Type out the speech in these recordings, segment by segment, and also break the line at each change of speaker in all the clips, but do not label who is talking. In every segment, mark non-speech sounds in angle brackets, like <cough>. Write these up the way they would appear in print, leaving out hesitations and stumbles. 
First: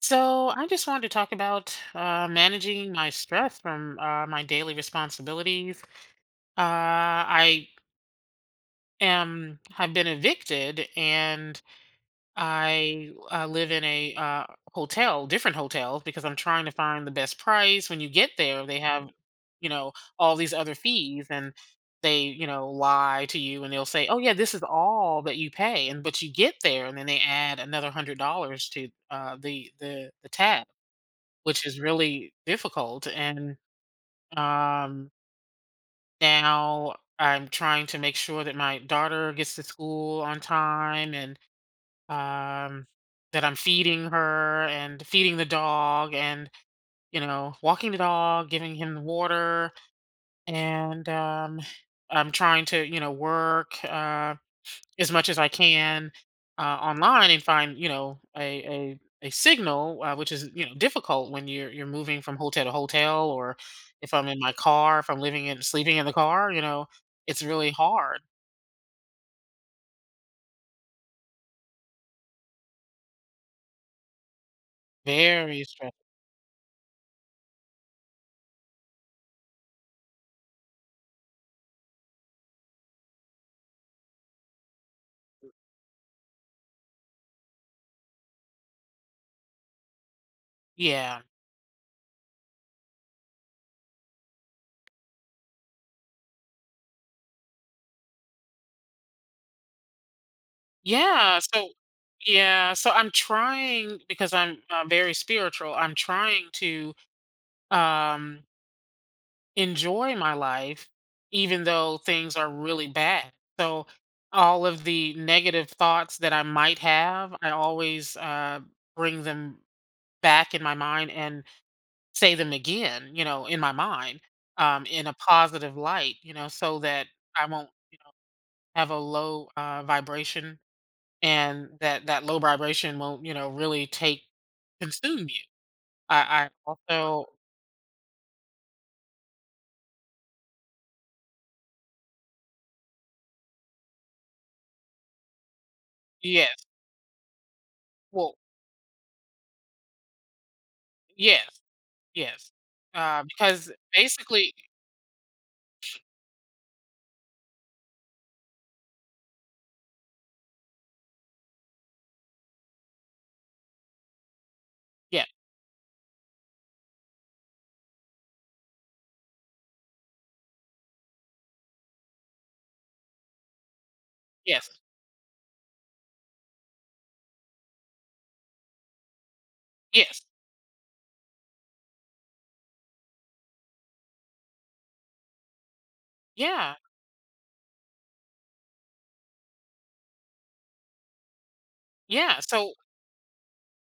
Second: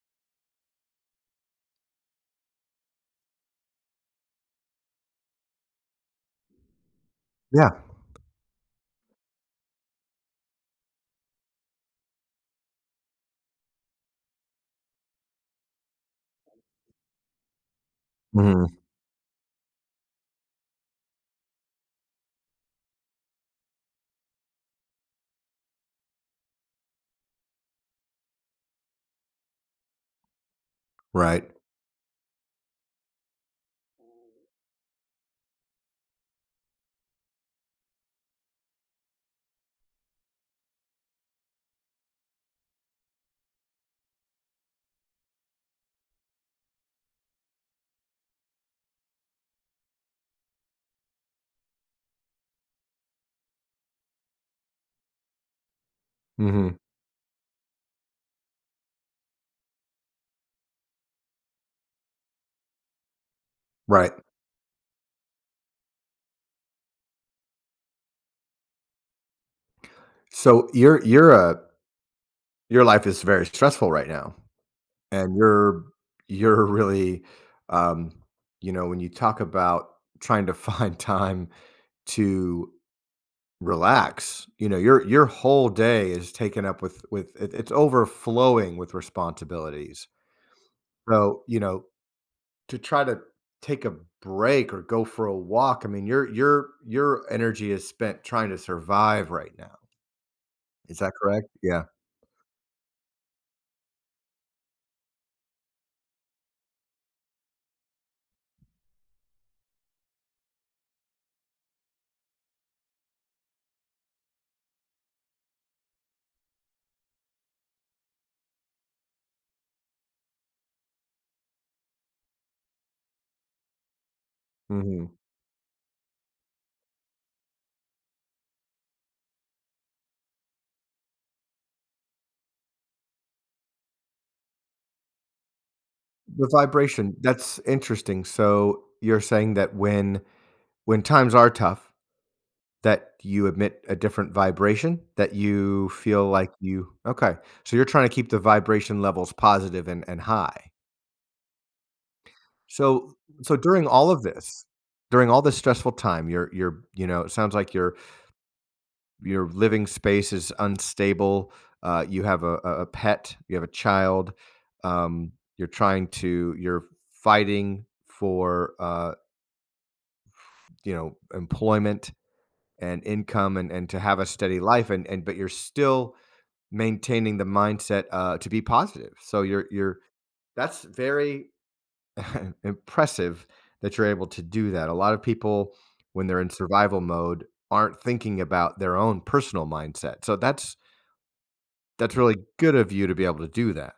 So I just wanted to talk about managing my stress from my daily responsibilities. I
Yeah.
am have been evicted, and I live in a hotel, different hotels, because I'm trying to find the best price. When you get there,
Mhm.
they have, you know, all these other fees, and they lie to you, and they'll say, "Oh yeah, this is all that you pay," and but you get there, and then they add another $100 to the tab,
Right.
which is really difficult. And um, now I'm trying to make sure that my daughter gets to school on time, and um, that I'm feeding her and feeding the dog and walking the dog, giving him the water. And I'm trying to work. As much as I can,
Mhm.
online, and find a signal, which is difficult when you're moving from hotel to hotel, or
Right.
if I'm in my car, if I'm living in sleeping in the car, you know, it's really hard,
So your your life is very stressful right now, and
very
you're
stressful.
you're really, um, you know, when you talk about trying to <laughs> find time to relax. You know, your whole day is taken up with it's overflowing with responsibilities.
Yeah,
So, you know, to try to take a break or go for a walk, I mean, your energy is spent trying to survive right now. Is that
yeah.
correct?
So,
Yeah,
yeah, so I'm trying, because I'm very spiritual. I'm trying to. um enjoy my life, even though things are really bad. So, all of the negative thoughts that I might have, I always bring them back in my mind and say them again in my mind, in a
mhm.
positive light, so that I won't have a low vibration, and that that low vibration won't really take consume you.
The
I
vibration,
also,
that's interesting. So, you're saying that when times are tough, that you emit a different vibration, that you feel like
yes,
you okay. So you're trying to keep
well,
the vibration levels positive and high.
yes, yes.
So so
Because
during all of
basically,
this, during all this stressful time, you're you know, it sounds like you're your living space is unstable. You have a pet, you have a child.
yeah,
You're trying to, you're fighting for, you know, employment and income and to have a steady
yes,
life. And, but you're still maintaining the mindset, to be positive. So
yes,
that's very <laughs> impressive that you're able to do that. A lot of people, when they're in
yeah,
survival mode, aren't thinking about their own personal mindset. So that's really
yeah,
good
so
of you to be able to do that.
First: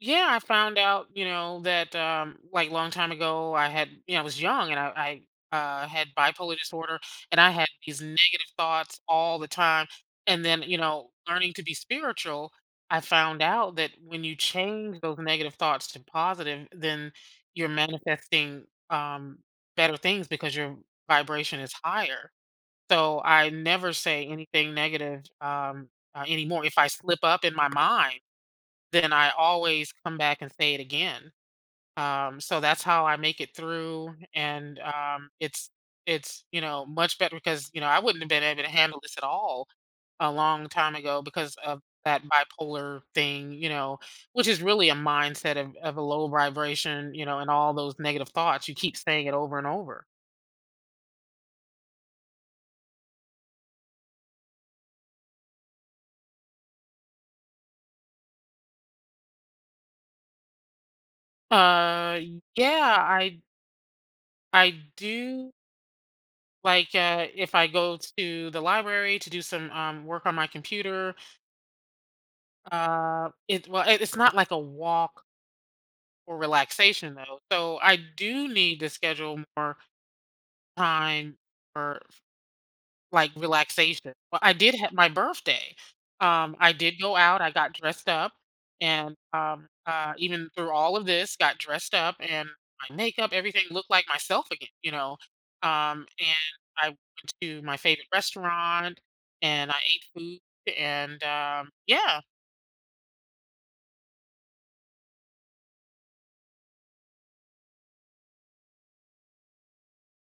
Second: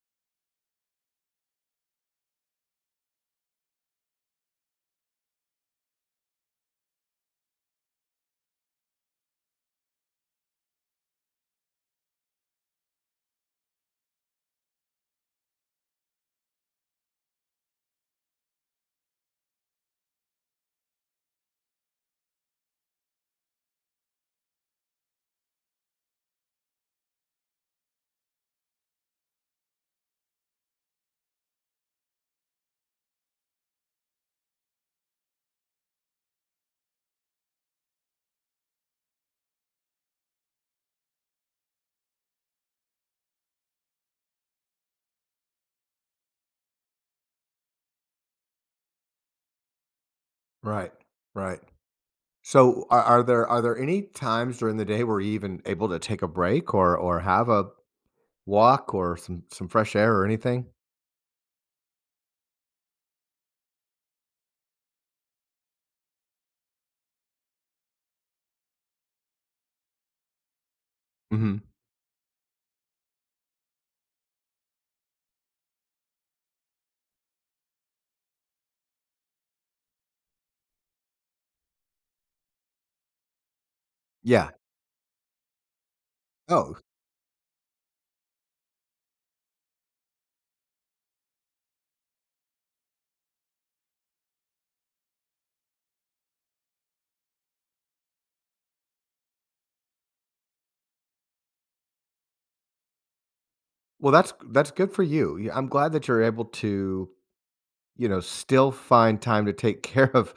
yeah, I found out, that, like, long time ago, I had, I was young, and I had bipolar disorder, and I had these negative thoughts all the time, and then learning to be spiritual, I found out that when you change those negative thoughts to positive, then you're manifesting, um, better things, because your vibration is higher. So I never say anything negative anymore. If I slip up in my mind, then I always come back and say it again. So that's how I make it through, and it's much better, because I wouldn't have been able to handle this at all a long time ago because of that bipolar thing, which is really a mindset of a low vibration, and all those negative thoughts. You keep saying it over and over.
Right. Right. So are there any times during the day where you're even able to take a break or have a walk or some fresh air or anything?
Uh, yeah, I do, like, if I go to the library to do some work on my computer.
Hmm.
It's not like a walk or relaxation though. So I do need to schedule more time for, like, relaxation. Well,
Yeah.
I did have my birthday. I
Oh,
did go out, I got dressed up, and, even through all of this, got dressed up, and my makeup, everything looked like myself again, you know? And I went to my favorite restaurant, and I ate food, and yeah,
well that's good for you. Yeah, I'm glad that you're able to, you know, still find time to take <laughs> care of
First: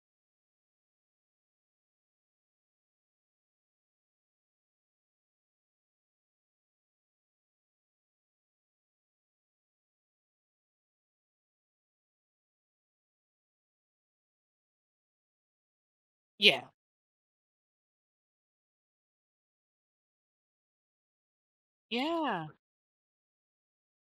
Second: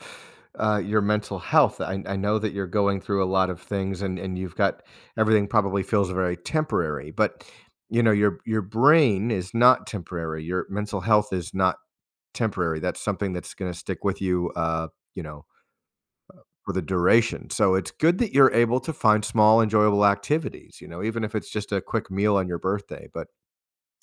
your mental health. I know that you're going through a lot of things, and you've got everything probably feels very temporary, but you know your brain is not temporary. Your mental health is not temporary. That's something that's going to stick with you, you know,
yeah,
for the duration. So it's good that you're able to find small, enjoyable activities. You know, even if it's just a quick meal on
yeah,
your birthday. But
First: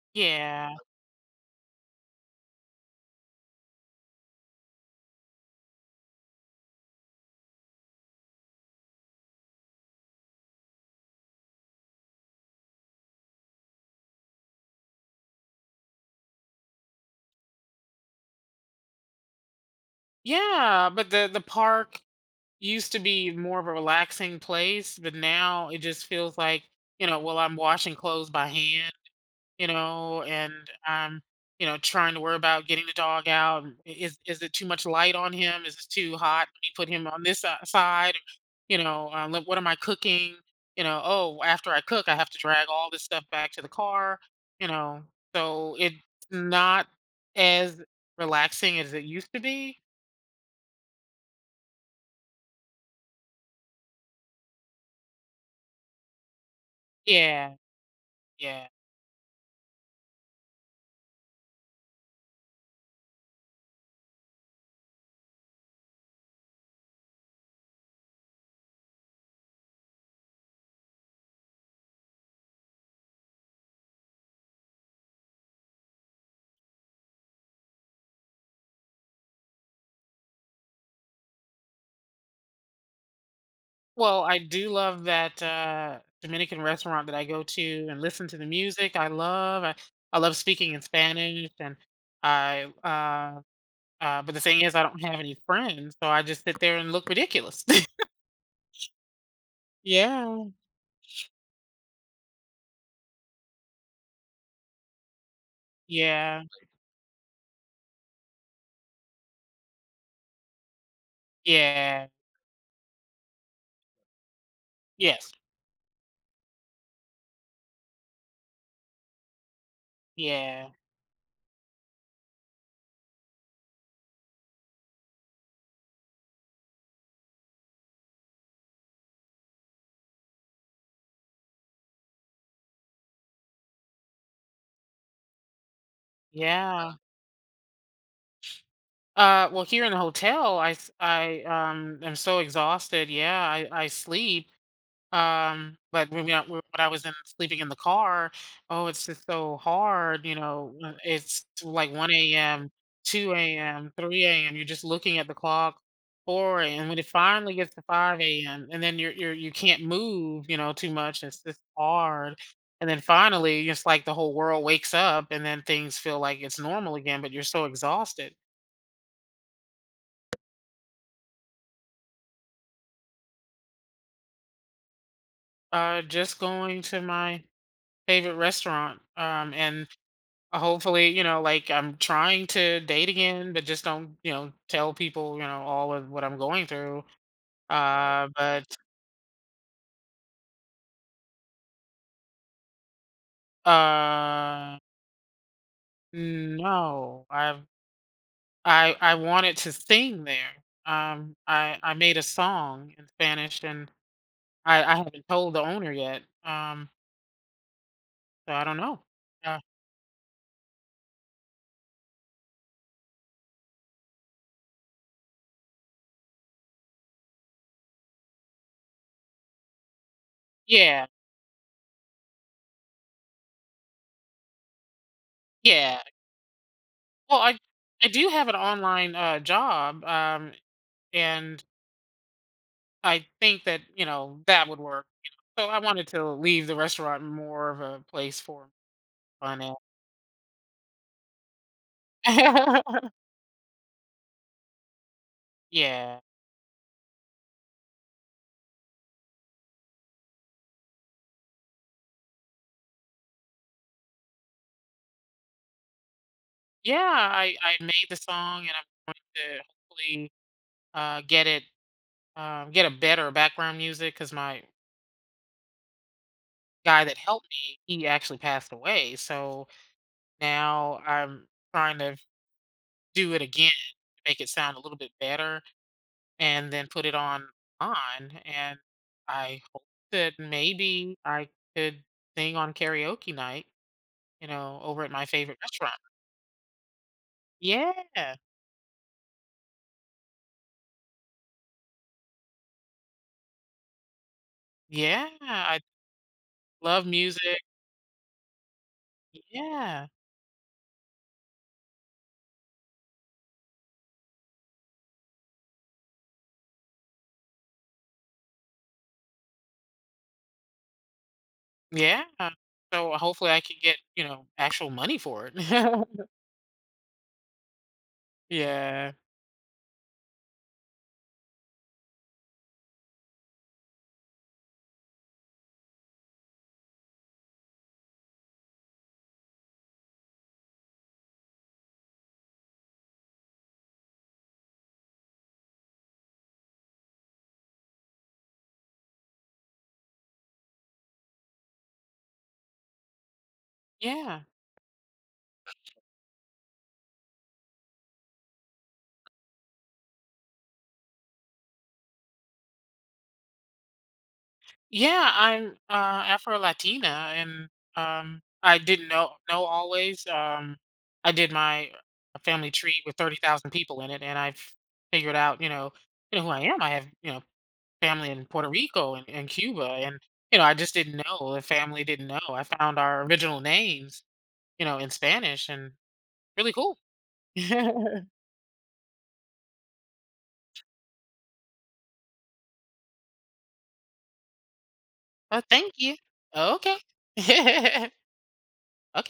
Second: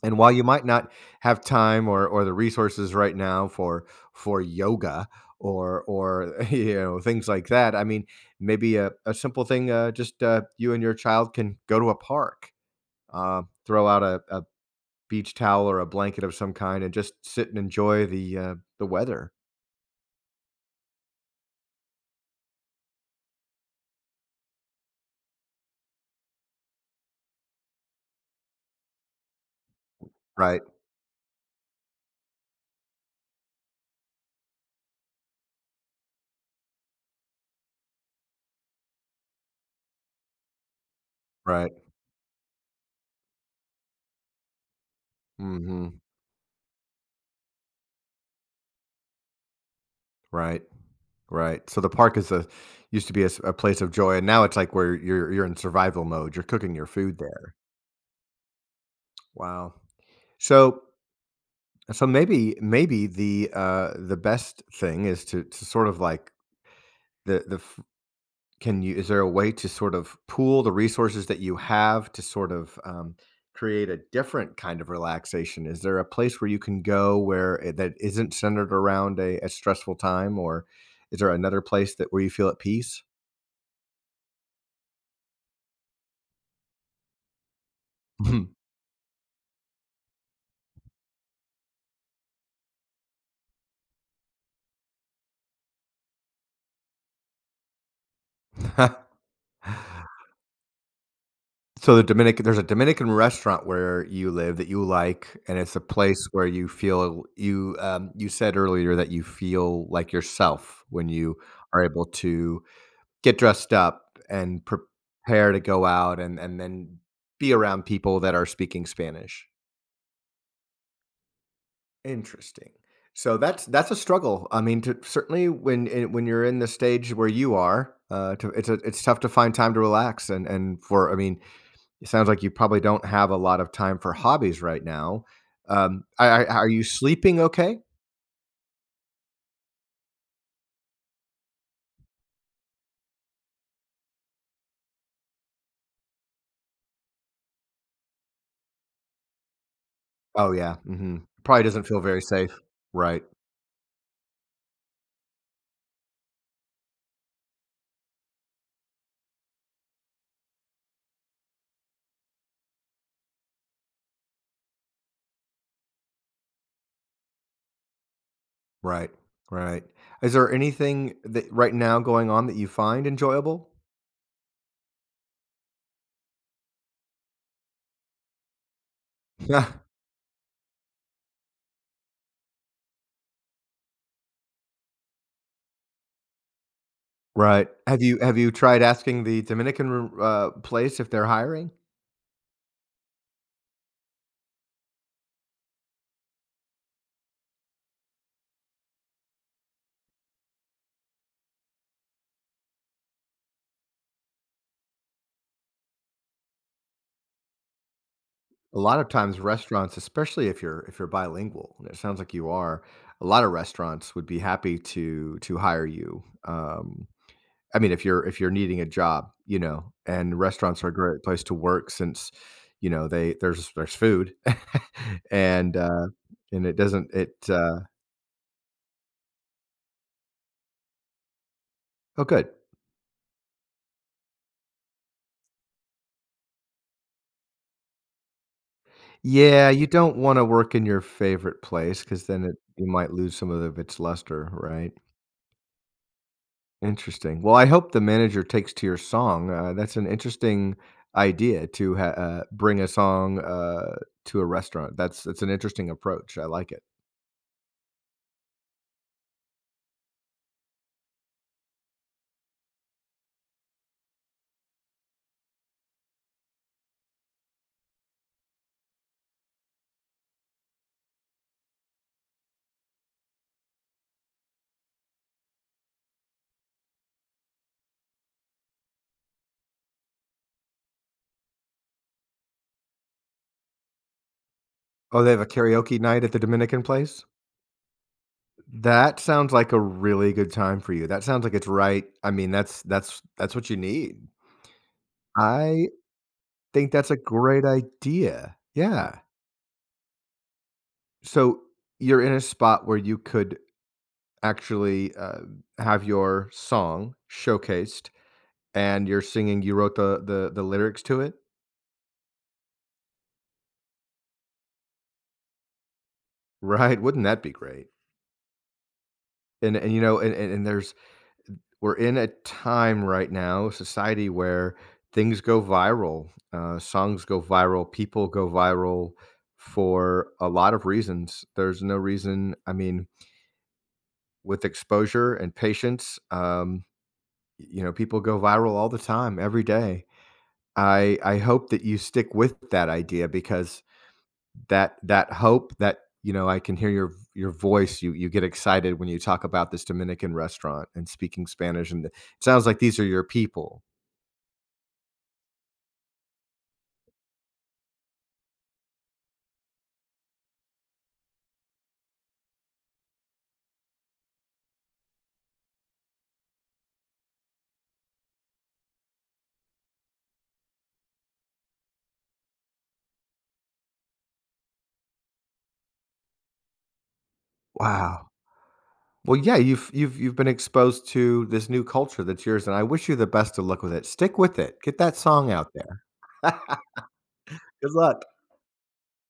and while you might
yeah,
not have time or the resources right now for yoga or <laughs> you know things like that, I mean, maybe a simple thing, just you and your child can go to a park, throw out a beach towel or a blanket of some kind, and just sit and enjoy the weather.
yeah, but the park used to be more of a relaxing place, but now it just feels like, well, I'm washing clothes by hand, and
Right,
I'm, trying to worry about getting the dog out. And I- is it too much light on him? Is it too hot? Let me put him on this side. Look, what am I cooking? Oh, after
right,
I cook, I have to drag all this stuff back to the car. You know, so
hmm,
it's not as relaxing as it used to be.
right, right. So the park is a used to be a place of joy, and now it's like where you're in survival mode. You're cooking your food there.
Yeah, yeah.
Wow. So So maybe maybe the best thing is to sort of like the the f- can you is there a way to sort of pool the resources that you have to sort of, um, create a different kind of relaxation? Is there a place where you can go where it, that isn't centered around a stressful time, or is there another place that where you feel at peace?
Well, I do love that, Dominican restaurant that I go to and listen to the music I love. I love speaking in Spanish, and I, uh but the thing is I don't have any friends, so I just sit there and look ridiculous. <laughs>
<laughs>
Yeah,
So the Dominican, there's a Dominican restaurant where you live that you like, and it's a place
yeah,
where you feel you, um, you said earlier that you feel like yourself when you are able
yeah,
to get dressed up and
yes,
prepare to go out and then be around people that are speaking Spanish.
yeah,
Interesting. So that's a struggle. I mean, to certainly when you're in the stage where you are, to it's a it's tough to find time to relax and for I mean, it sounds like you probably don't have a lot of time for hobbies right now. I are you
yeah.
sleeping okay?
Well, here in the hotel, I am so exhausted. Yeah, I sleep. But when, we, when I was in sleeping in the car. Oh, it's just so hard.
Oh, yeah, mhm.
It's
Probably doesn't
like
feel very
1
safe.
a.m.,
Right,
2 a.m., 3 a.m. You're just looking at the clock, 4 a.m. When it finally gets to 5 a.m., and then you can't move, too much. It's just hard. And then finally, it's like the whole world wakes up, and then things feel like it's normal again. But you're so exhausted.
right, right. Is there anything that right now going on that you find enjoyable?
Just going to my favorite restaurant,
<laughs>
um,
Yeah.
and Uh, hopefully, like, I'm trying to date again, but just don't tell people all of what I'm going through.
Right. Have you
uh
have you
but
tried asking the Dominican place if they're hiring?
uh no, I wanted to sing there. I made a song in Spanish, and I haven't told the owner yet. So I don't
A lot
know.
of times
uh,
restaurants, especially if you're bilingual, and it sounds like you are, a lot of restaurants would be happy to hire you, um, I mean, if you're needing a job, you know, and restaurants are a
yeah,
great place to work since, you know, they there's food <laughs> and,
yeah.
uh, and it doesn't it,
Well, i
uh
i do have an online job. And
oh, good.
I think that would work, so I wanted to leave the restaurant more of a place for fun
Yeah,
at.
you don't wanna work in your favorite place because then it you
<laughs>
might lose some of its luster, right?
Yeah.
Interesting. Well, I hope the manager takes to your song. That's an interesting idea to ha bring a song, to a restaurant. That's an interesting approach. I like it.
Yeah, I made the song, and I'm going to, hopefully, uh, get it, get a better background music, because my guy that helped me, he actually passed away, so now I'm trying to do it again, make it sound a little bit better, and then put it on. And I hope that maybe I could sing on karaoke night, over at
Oh,
my
they have a
favorite restaurant.
karaoke night at the Dominican place?
Yeah.
That sounds like a really good time for you. That sounds like it's right I mean, that's that's what you need.
Yeah. I
I think
love
that's a
music.
great idea. Yeah.
Yeah.
So, you're in a spot where you could actually, have your song showcased, and you're singing you wrote the lyrics to it?
Yeah. So hopefully I can get actual money for it. <laughs>
Right, wouldn't that be great?
Yeah.
And, you know, and there's we're in a time right now, society where things go viral, songs go viral, people go viral for a lot of reasons. There's no reason. I mean, with exposure and patience, y- you know, people go viral all the time, every day. I hope that you stick with that idea because
Yeah.
that hope that you know I can hear your voice. You get excited when you talk about this Dominican restaurant and speaking Spanish, and it sounds like these are your people.
Yeah, I'm Afro Latina, and I didn't know always. I did my family tree with 30,000 people in it, and I've figured out, you know who I am. I have family in Puerto Rico and Cuba, and I just didn't know. The family didn't know. I found our original names, in Spanish, and really cool. <laughs> Oh,
Wow. Well, yeah, you've you've been exposed to this new culture that's yours, and I wish you the best of luck with it. Stick with it. Get that song out
thank
there.
you.
<laughs>
Okay. <laughs>
Good
Okay.
luck.